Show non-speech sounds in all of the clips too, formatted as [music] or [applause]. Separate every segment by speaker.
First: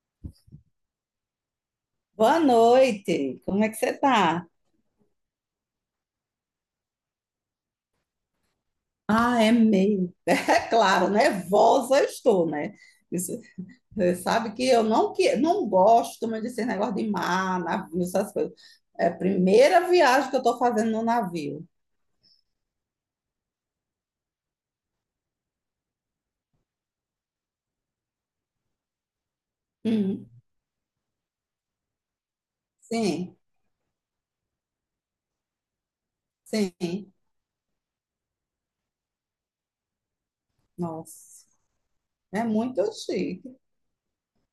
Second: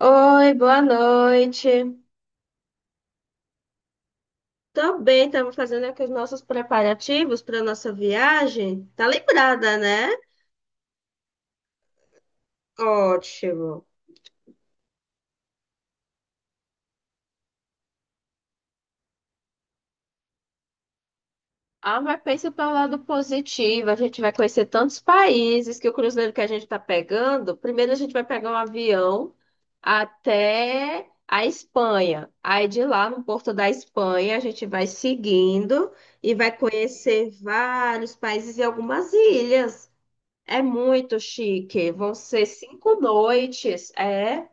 Speaker 1: Oi, boa noite.
Speaker 2: Boa noite, como é que você tá?
Speaker 1: Tô bem, estamos fazendo aqui os nossos preparativos para nossa viagem. Tá
Speaker 2: Ah, é
Speaker 1: lembrada, né?
Speaker 2: meio. [laughs] É claro, nervosa eu estou, né? Isso-
Speaker 1: Ótimo.
Speaker 2: Você sabe que eu não, que, não gosto muito desse negócio de mar, navio, essas coisas. É a primeira viagem que eu estou fazendo no navio.
Speaker 1: Ah, mas pensa pelo lado positivo. A gente vai conhecer tantos países que o cruzeiro que a gente tá pegando. Primeiro a gente vai pegar um avião
Speaker 2: Hum,
Speaker 1: até a Espanha. Aí de lá no
Speaker 2: sim,
Speaker 1: porto da Espanha a gente vai seguindo e vai
Speaker 2: sim.
Speaker 1: conhecer vários países e algumas ilhas. É muito
Speaker 2: Nossa,
Speaker 1: chique. Vão
Speaker 2: é
Speaker 1: ser
Speaker 2: muito
Speaker 1: cinco
Speaker 2: chique.
Speaker 1: noites. É,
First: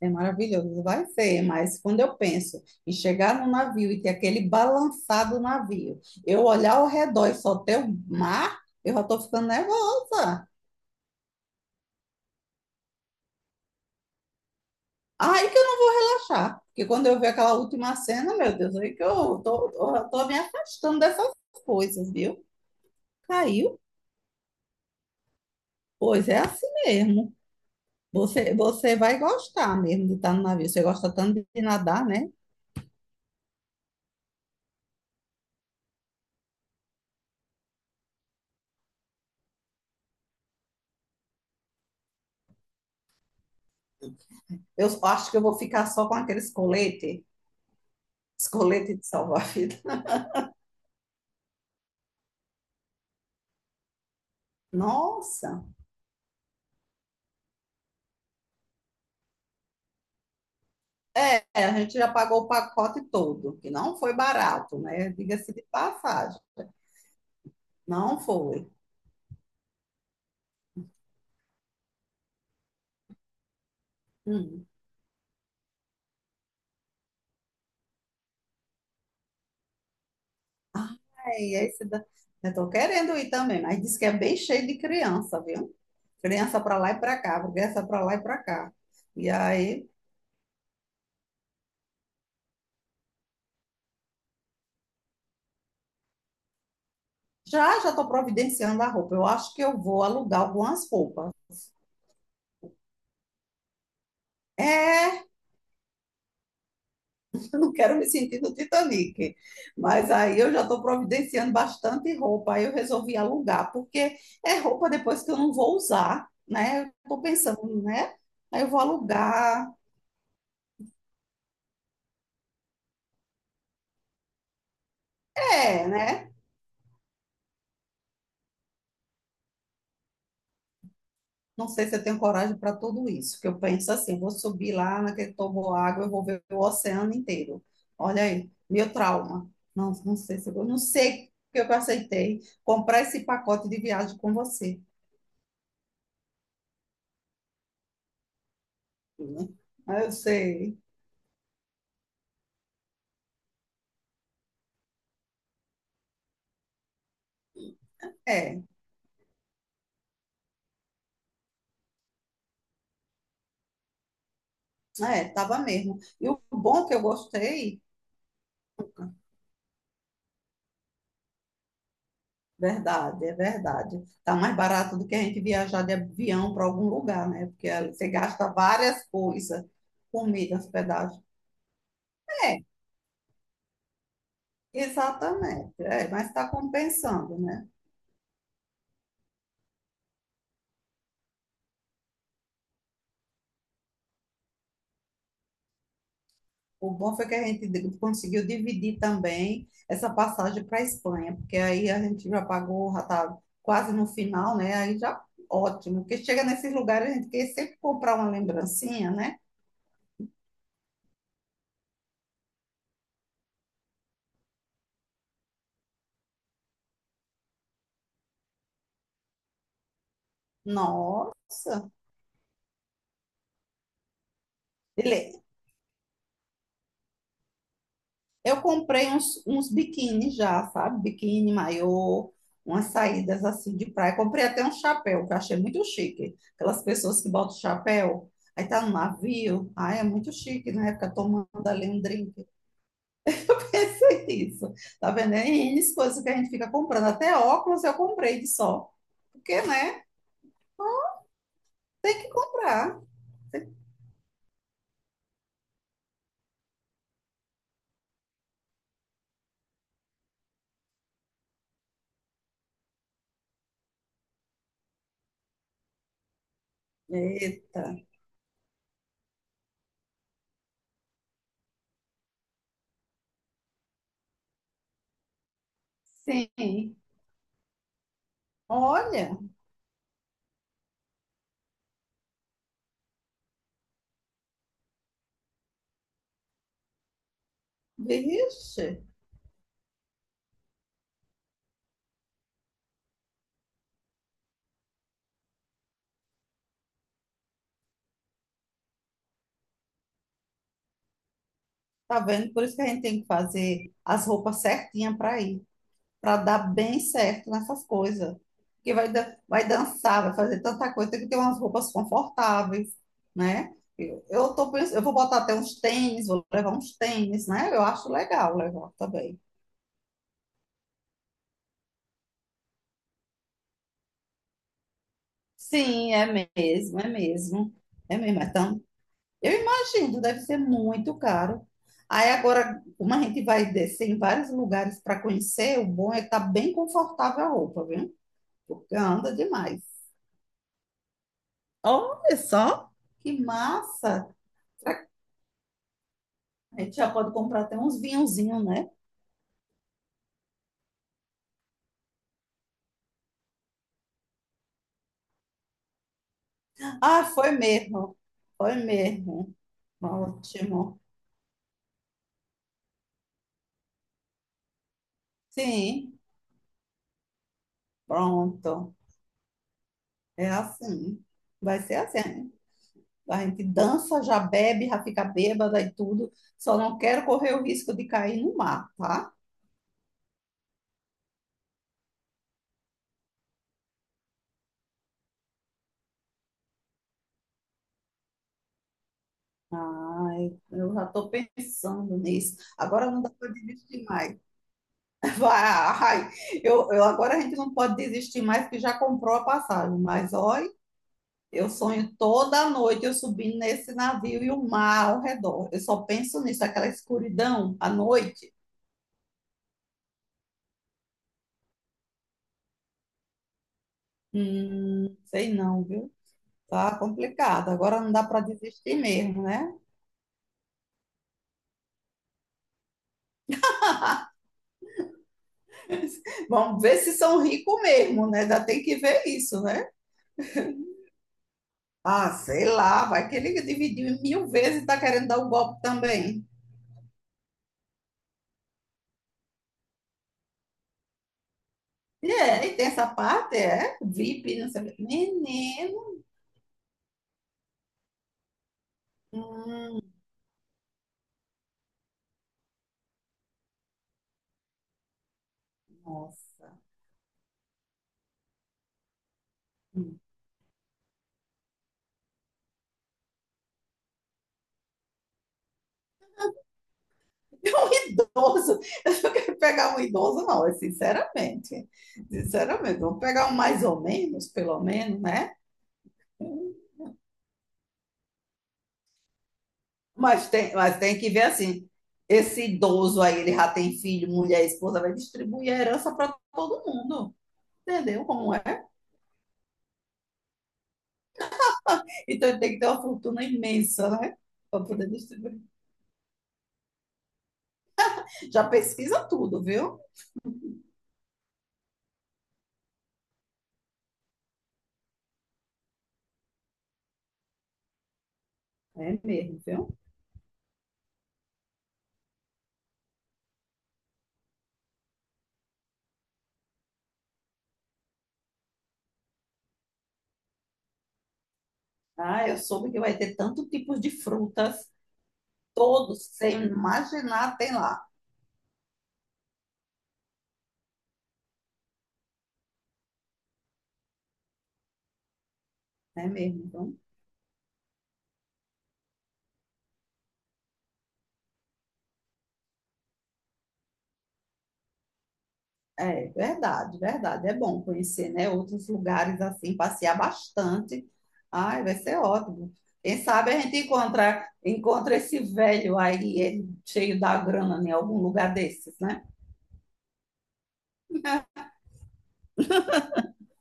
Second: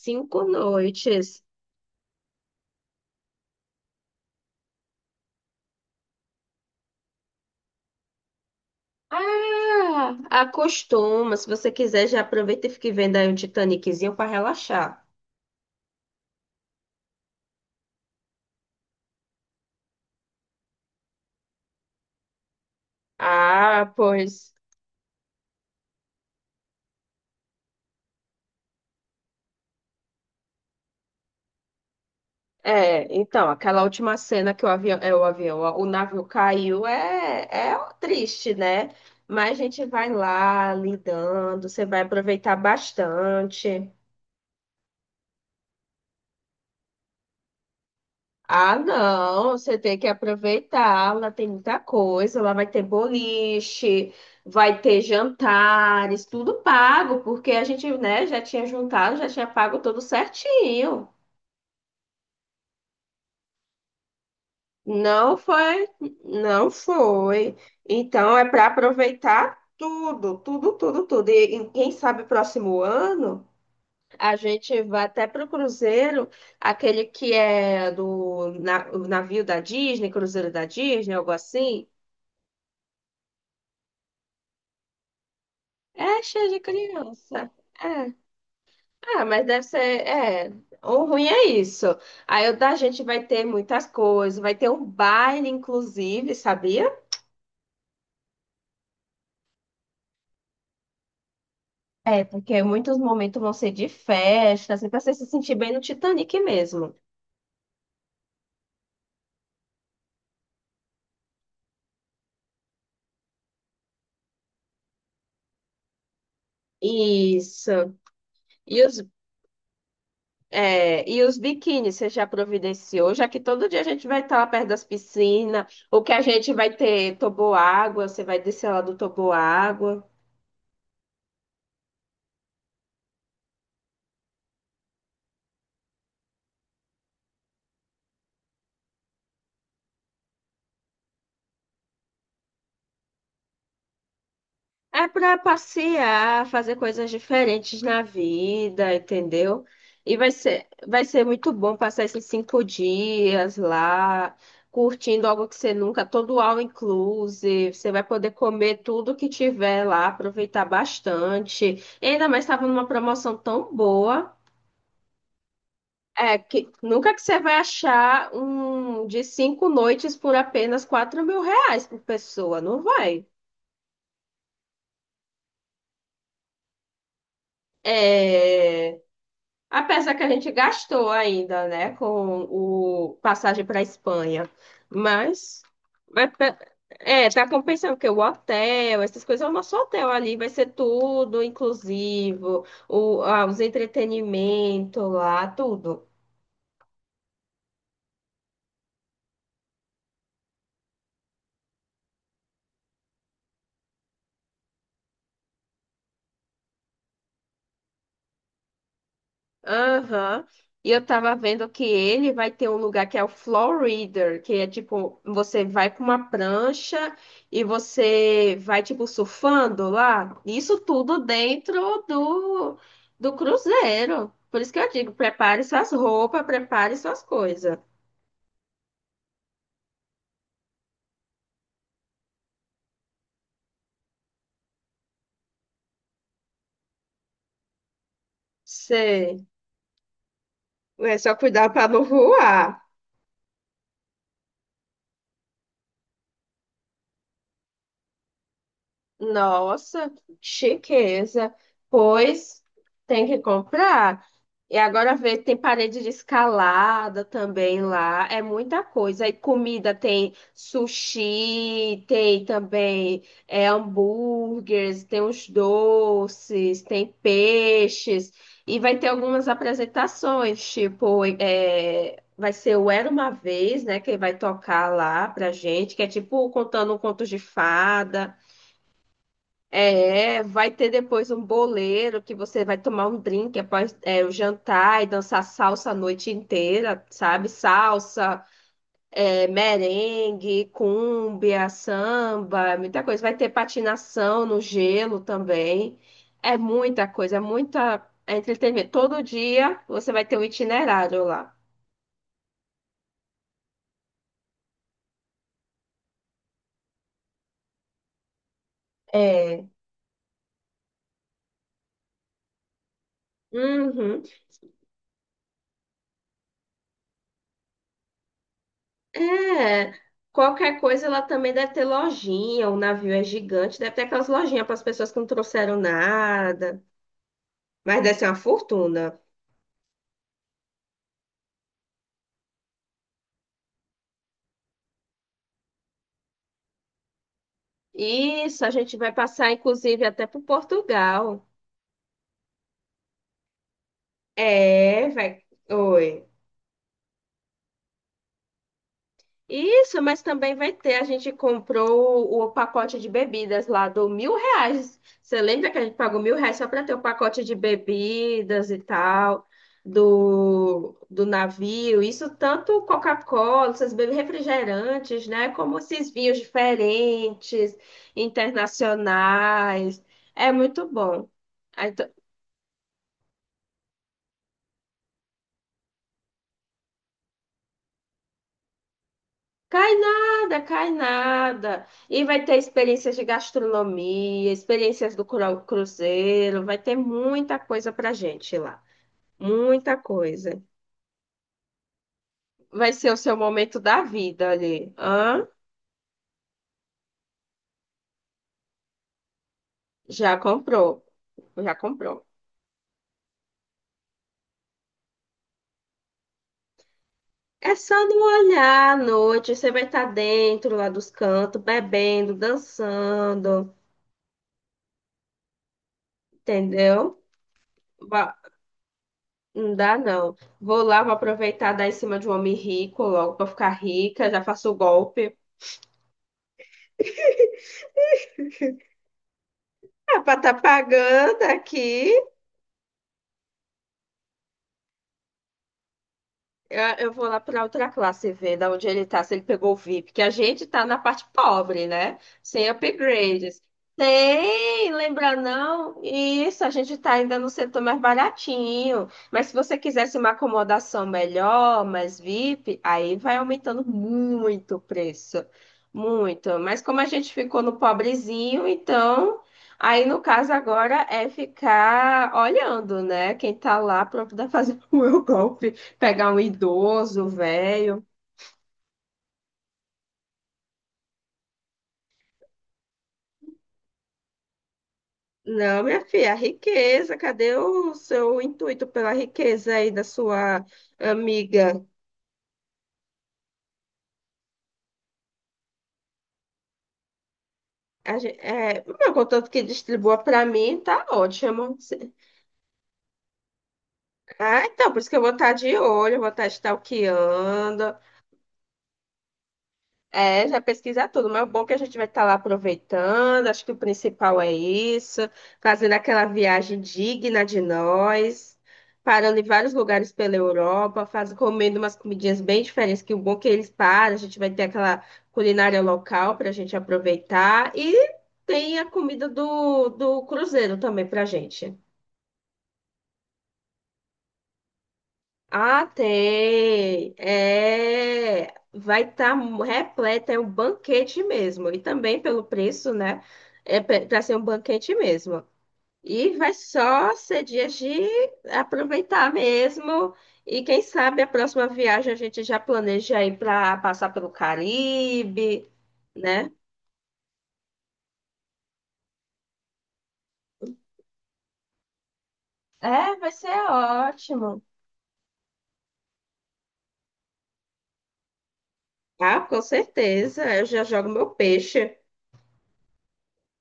Speaker 2: É maravilhoso, vai ser,
Speaker 1: noites.
Speaker 2: mas quando eu penso em chegar no navio e ter aquele balançado do navio, eu olhar ao redor e só ter o mar, eu já tô ficando
Speaker 1: Ah,
Speaker 2: nervosa.
Speaker 1: acostuma. Se você quiser, já aproveita e fique vendo aí um Titaniczinho para relaxar.
Speaker 2: Aí que eu não vou achar, porque quando eu ver aquela última cena, meu Deus, aí que eu tô me afastando dessas coisas, viu? Caiu?
Speaker 1: Ah, pois.
Speaker 2: Pois é assim mesmo. Você vai gostar mesmo de estar no navio. Você gosta tanto de nadar, né?
Speaker 1: É, então, aquela última cena que o avião, é, o avião, ó, o navio caiu é, é triste, né? Mas a gente vai lá lidando, você vai aproveitar bastante.
Speaker 2: Eu acho que eu vou ficar só com aqueles colete, esse
Speaker 1: Ah,
Speaker 2: colete de salvar a
Speaker 1: não, você
Speaker 2: vida.
Speaker 1: tem que aproveitar. Lá tem muita coisa. Lá vai ter boliche, vai ter
Speaker 2: Nossa!
Speaker 1: jantares, tudo pago, porque a gente, né, já tinha juntado, já tinha pago tudo certinho.
Speaker 2: É, a gente já pagou o pacote todo, que não foi barato, né?
Speaker 1: Não
Speaker 2: Diga-se de
Speaker 1: foi,
Speaker 2: passagem.
Speaker 1: não foi.
Speaker 2: Não
Speaker 1: Então é para
Speaker 2: foi.
Speaker 1: aproveitar tudo, tudo, tudo, tudo. E quem sabe próximo ano a
Speaker 2: Hum.
Speaker 1: gente vai até para o cruzeiro, aquele que é do na- o navio da Disney, cruzeiro da Disney, algo
Speaker 2: É, e esse
Speaker 1: assim.
Speaker 2: da... Eu tô querendo ir também, mas diz que é bem cheio de criança, viu?
Speaker 1: É cheio de
Speaker 2: Criança para lá e para cá,
Speaker 1: criança.
Speaker 2: criança para
Speaker 1: É.
Speaker 2: lá e para cá.
Speaker 1: Ah,
Speaker 2: E
Speaker 1: mas deve ser.
Speaker 2: aí,
Speaker 1: É. O ruim é isso. Aí o da gente vai ter muitas coisas. Vai ter um baile, inclusive, sabia?
Speaker 2: já já estou providenciando a roupa. Eu acho que eu vou alugar algumas roupas.
Speaker 1: É, porque muitos momentos vão ser de festa, assim, pra você se
Speaker 2: É,
Speaker 1: sentir bem no Titanic mesmo.
Speaker 2: não quero me sentir no Titanic. Mas aí eu já estou providenciando bastante roupa. Aí eu resolvi alugar, porque é roupa depois que eu não vou usar, né? Eu estou
Speaker 1: Isso.
Speaker 2: pensando, né? Aí eu vou
Speaker 1: E os,
Speaker 2: alugar.
Speaker 1: é, e os biquínis, você já providenciou, já que todo dia a gente vai estar lá perto das piscinas.
Speaker 2: É,
Speaker 1: O que a
Speaker 2: né?
Speaker 1: gente vai ter toboágua, você vai descer lá do toboágua.
Speaker 2: Não sei se eu tenho coragem para tudo isso, que eu penso assim, vou subir lá naquele água eu vou ver o oceano inteiro. Olha aí, meu trauma. Não, não sei se eu vou, não sei porque eu aceitei comprar esse pacote de viagem com você.
Speaker 1: É para passear, fazer coisas diferentes na vida,
Speaker 2: Né?
Speaker 1: entendeu?
Speaker 2: Mas eu
Speaker 1: E
Speaker 2: sei.
Speaker 1: vai ser muito bom passar esses 5 dias lá, curtindo algo que você nunca, todo all inclusive. Você vai poder
Speaker 2: É.
Speaker 1: comer tudo que tiver lá, aproveitar bastante. E ainda mais estava numa promoção tão boa.
Speaker 2: É, tava mesmo. E
Speaker 1: É
Speaker 2: o
Speaker 1: que
Speaker 2: bom que eu
Speaker 1: nunca que você vai
Speaker 2: gostei,
Speaker 1: achar um de 5 noites por apenas R$ 4.000 por pessoa, não
Speaker 2: verdade,
Speaker 1: vai?
Speaker 2: é verdade. Tá mais barato do que a gente viajar de avião para algum lugar, né? Porque ali você gasta
Speaker 1: É.
Speaker 2: várias coisas,
Speaker 1: Apesar que a gente
Speaker 2: comida,
Speaker 1: gastou
Speaker 2: hospedagem.
Speaker 1: ainda, né, com
Speaker 2: É,
Speaker 1: o passagem para Espanha, mas
Speaker 2: exatamente. É, mas
Speaker 1: mas
Speaker 2: está
Speaker 1: pe- é,
Speaker 2: compensando,
Speaker 1: tá
Speaker 2: né?
Speaker 1: compensando porque o hotel, essas coisas, o nosso hotel ali vai ser tudo inclusivo, o, ah, os entretenimento lá, tudo.
Speaker 2: O bom foi que a gente di- conseguiu dividir também essa passagem para a Espanha, porque aí a gente já pagou, já tá quase no final, né? Aí já ótimo. Porque chega nesses lugares a gente quer sempre comprar uma lembrancinha, né?
Speaker 1: Aham. E eu tava vendo que ele vai ter um lugar que é o floor reader, que é tipo, você vai com uma prancha e você vai, tipo, surfando lá. Isso tudo
Speaker 2: Nossa.
Speaker 1: dentro do cruzeiro. Por isso que eu digo,
Speaker 2: Ele-
Speaker 1: prepare suas roupas, prepare suas coisas.
Speaker 2: Eu comprei uns biquíni já, sabe? Biquíni, maiô, umas saídas assim de praia. Comprei até um chapéu, que eu achei muito chique. Aquelas pessoas que botam chapéu, aí tá no
Speaker 1: Sei.
Speaker 2: navio. Ah, é muito chique, né? Fica
Speaker 1: É só
Speaker 2: tomando
Speaker 1: cuidar para
Speaker 2: ali um
Speaker 1: não
Speaker 2: drink. [laughs]
Speaker 1: voar.
Speaker 2: Eu pensei nisso. Tá vendo? É N coisas que a gente fica comprando. Até óculos eu comprei de sol. Porque, né?
Speaker 1: Nossa, chiqueza. Pois
Speaker 2: Comprar.
Speaker 1: tem que comprar. E agora vê, tem parede de escalada também lá. É muita coisa. E comida tem sushi, tem também é, hambúrgueres, tem os doces, tem
Speaker 2: Eita.
Speaker 1: peixes. E vai ter algumas apresentações, tipo, é, vai ser o Era Uma Vez, né? Que vai tocar lá pra gente, que é tipo
Speaker 2: Sim.
Speaker 1: contando contos de fada.
Speaker 2: Olha,
Speaker 1: É, vai ter depois um boleiro que você vai tomar um drink após é, o jantar e dançar salsa a noite inteira, sabe? Salsa,
Speaker 2: vixe.
Speaker 1: é, merengue, cúmbia, samba, muita coisa. Vai ter patinação no gelo também. É muita coisa, é muita é entretenimento. Todo dia você vai ter um itinerário lá.
Speaker 2: Tá vendo? Por isso que a gente tem que fazer as roupas certinhas para ir, para dar bem certo nessas coisas. Porque vai, dan- vai
Speaker 1: É.
Speaker 2: dançar, vai fazer tanta coisa, tem que ter umas roupas confortáveis, né?
Speaker 1: Uhum.
Speaker 2: Eu tô pensando, eu vou botar até uns tênis, vou levar uns tênis, né? Eu acho legal levar também.
Speaker 1: É, qualquer coisa ela também deve ter lojinha, o navio é gigante, deve ter aquelas lojinhas para as pessoas que não trouxeram
Speaker 2: Sim, é
Speaker 1: nada,
Speaker 2: mesmo, é mesmo.
Speaker 1: mas
Speaker 2: É
Speaker 1: deve ser uma
Speaker 2: mesmo, é tão...
Speaker 1: fortuna.
Speaker 2: Eu imagino, deve ser muito caro. Aí agora, como a gente vai descer em vários lugares para conhecer, o bom é estar bem confortável a roupa, viu?
Speaker 1: Isso, a
Speaker 2: Porque
Speaker 1: gente vai
Speaker 2: anda
Speaker 1: passar
Speaker 2: demais.
Speaker 1: inclusive até para Portugal.
Speaker 2: Olha só, que massa!
Speaker 1: É, vai. Oi.
Speaker 2: A gente já pode comprar até uns vinhozinhos, né?
Speaker 1: Isso, mas também vai ter. A gente comprou o pacote de bebidas lá do R$ 1.000. Você lembra que a gente pagou R$ 1.000 só para ter o
Speaker 2: Ah,
Speaker 1: pacote
Speaker 2: foi
Speaker 1: de
Speaker 2: mesmo.
Speaker 1: bebidas
Speaker 2: Foi
Speaker 1: e tal,
Speaker 2: mesmo.
Speaker 1: do,
Speaker 2: Ótimo.
Speaker 1: do navio? Isso tanto Coca-Cola, essas bebidas refrigerantes, né? Como esses
Speaker 2: Sim,
Speaker 1: vinhos diferentes,
Speaker 2: pronto.
Speaker 1: internacionais.
Speaker 2: É
Speaker 1: É muito
Speaker 2: assim.
Speaker 1: bom.
Speaker 2: Vai
Speaker 1: Aí,
Speaker 2: ser
Speaker 1: t-
Speaker 2: assim. A gente dança, já bebe, já fica bêbada e tudo. Só não quero correr o risco de cair no mar, tá?
Speaker 1: Cai nada, cai nada. E vai ter experiências de gastronomia, experiências do cru- cruzeiro, vai ter muita coisa pra gente lá. Muita coisa.
Speaker 2: Ai, eu já tô pensando nisso.
Speaker 1: Vai ser
Speaker 2: Agora
Speaker 1: o
Speaker 2: não dá
Speaker 1: seu
Speaker 2: para
Speaker 1: momento da
Speaker 2: desistir mais.
Speaker 1: vida ali.
Speaker 2: [laughs]
Speaker 1: Hã?
Speaker 2: Vai, eu agora a gente não pode desistir mais, porque já comprou a passagem. Mas
Speaker 1: Já
Speaker 2: olha.
Speaker 1: comprou,
Speaker 2: Eu
Speaker 1: já
Speaker 2: sonho
Speaker 1: comprou.
Speaker 2: toda noite eu subindo nesse navio e o mar ao redor. Eu só penso nisso, aquela escuridão
Speaker 1: É
Speaker 2: à
Speaker 1: só não
Speaker 2: noite.
Speaker 1: olhar à noite, você vai estar dentro lá dos cantos, bebendo, dançando,
Speaker 2: Sei não, viu? Tá
Speaker 1: entendeu?
Speaker 2: complicado. Agora não dá
Speaker 1: Ba-
Speaker 2: para desistir mesmo, né?
Speaker 1: Não dá não. Vou lá, vou aproveitar dar em cima de um homem rico logo pra ficar rica, já faço o golpe.
Speaker 2: Vamos ver se são ricos mesmo, né? Já tem que ver isso, né?
Speaker 1: Ah, para estar pagando aqui,
Speaker 2: Ah, sei lá, vai que ele dividiu em 1.000 vezes e tá querendo dar o golpe também.
Speaker 1: eu vou lá para outra classe ver da onde ele tá, se ele pegou o VIP, que a gente tá na parte pobre, né?
Speaker 2: E é,
Speaker 1: Sem
Speaker 2: e tem essa parte,
Speaker 1: upgrades.
Speaker 2: é? VIP, não sei o
Speaker 1: Tem,
Speaker 2: quê.
Speaker 1: lembra não?
Speaker 2: Menino.
Speaker 1: Isso, a gente tá ainda no setor mais baratinho. Mas se você
Speaker 2: Hum,
Speaker 1: quisesse uma acomodação melhor, mais VIP, aí vai aumentando muito o preço. Muito.
Speaker 2: nossa.
Speaker 1: Mas como a gente ficou no pobrezinho, então. Aí,
Speaker 2: Hum.
Speaker 1: no caso, agora é ficar olhando, né? Quem tá lá para poder fazer [laughs] o meu golpe. Pegar um idoso,
Speaker 2: [laughs] Um
Speaker 1: velho.
Speaker 2: idoso, eu não quero pegar um idoso, não, é sinceramente. Sinceramente, vamos pegar um mais ou menos, pelo menos, né?
Speaker 1: Não, minha filha, a riqueza, cadê o seu intuito pela riqueza aí da
Speaker 2: Mas
Speaker 1: sua
Speaker 2: tem, mas tem que ver
Speaker 1: amiga?
Speaker 2: assim, esse idoso aí, ele já tem filho, mulher, esposa, vai distribuir a herança para todo mundo,
Speaker 1: A
Speaker 2: entendeu
Speaker 1: gente,
Speaker 2: como
Speaker 1: é,
Speaker 2: é?
Speaker 1: o meu, contanto que distribua para mim, tá ótimo. Se-
Speaker 2: Então ele tem que ter uma fortuna imensa, né?
Speaker 1: Ah,
Speaker 2: Para
Speaker 1: então, por isso
Speaker 2: poder
Speaker 1: que eu vou estar
Speaker 2: distribuir.
Speaker 1: de olho, eu vou estar stalkeando.
Speaker 2: Já pesquisa tudo, viu?
Speaker 1: É, já pesquisar tudo, mas é bom é que a gente vai estar lá aproveitando. Acho que o principal é isso, fazendo aquela viagem digna de nós,
Speaker 2: É
Speaker 1: parando em
Speaker 2: mesmo,
Speaker 1: vários
Speaker 2: viu?
Speaker 1: lugares pela Europa, faz, comendo umas comidinhas bem diferentes, que o bom é que eles param, a gente vai ter aquela culinária local para a gente aproveitar e tem a comida do cruzeiro também para a gente.
Speaker 2: Ah, eu soube que vai ter tanto tipos de frutas,
Speaker 1: Ah,
Speaker 2: todos, sem
Speaker 1: tem.
Speaker 2: imaginar, tem lá.
Speaker 1: É, vai estar repleto, é um banquete mesmo. E também pelo preço, né? É para ser um banquete mesmo.
Speaker 2: É
Speaker 1: E vai
Speaker 2: mesmo, então.
Speaker 1: só ser dias de aproveitar mesmo. E quem sabe a próxima viagem a gente já planeja ir para passar pelo Caribe,
Speaker 2: É
Speaker 1: né?
Speaker 2: verdade, verdade. É bom conhecer, né, outros lugares assim, passear bastante. Ai, vai ser ótimo.
Speaker 1: É,
Speaker 2: Quem
Speaker 1: vai ser
Speaker 2: sabe a gente encontra,
Speaker 1: ótimo.
Speaker 2: encontra esse velho aí, ele cheio da grana, em algum lugar desses, né?
Speaker 1: Ah, com certeza. Eu já jogo meu peixe.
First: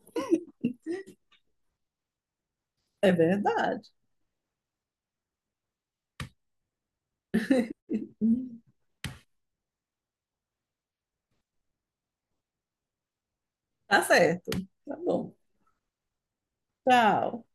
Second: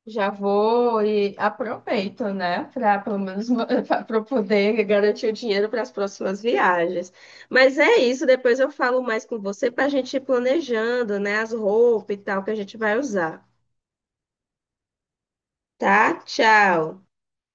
Speaker 1: Já vou e aproveito, né, para
Speaker 2: É
Speaker 1: pelo menos
Speaker 2: verdade.
Speaker 1: [laughs] para poder garantir o dinheiro para as próximas viagens. Mas é isso, depois eu falo mais com você para a gente ir planejando, né, as roupas e tal que a gente vai usar,
Speaker 2: Tá certo. Tá bom.
Speaker 1: tá? Tchau.
Speaker 2: Tchau.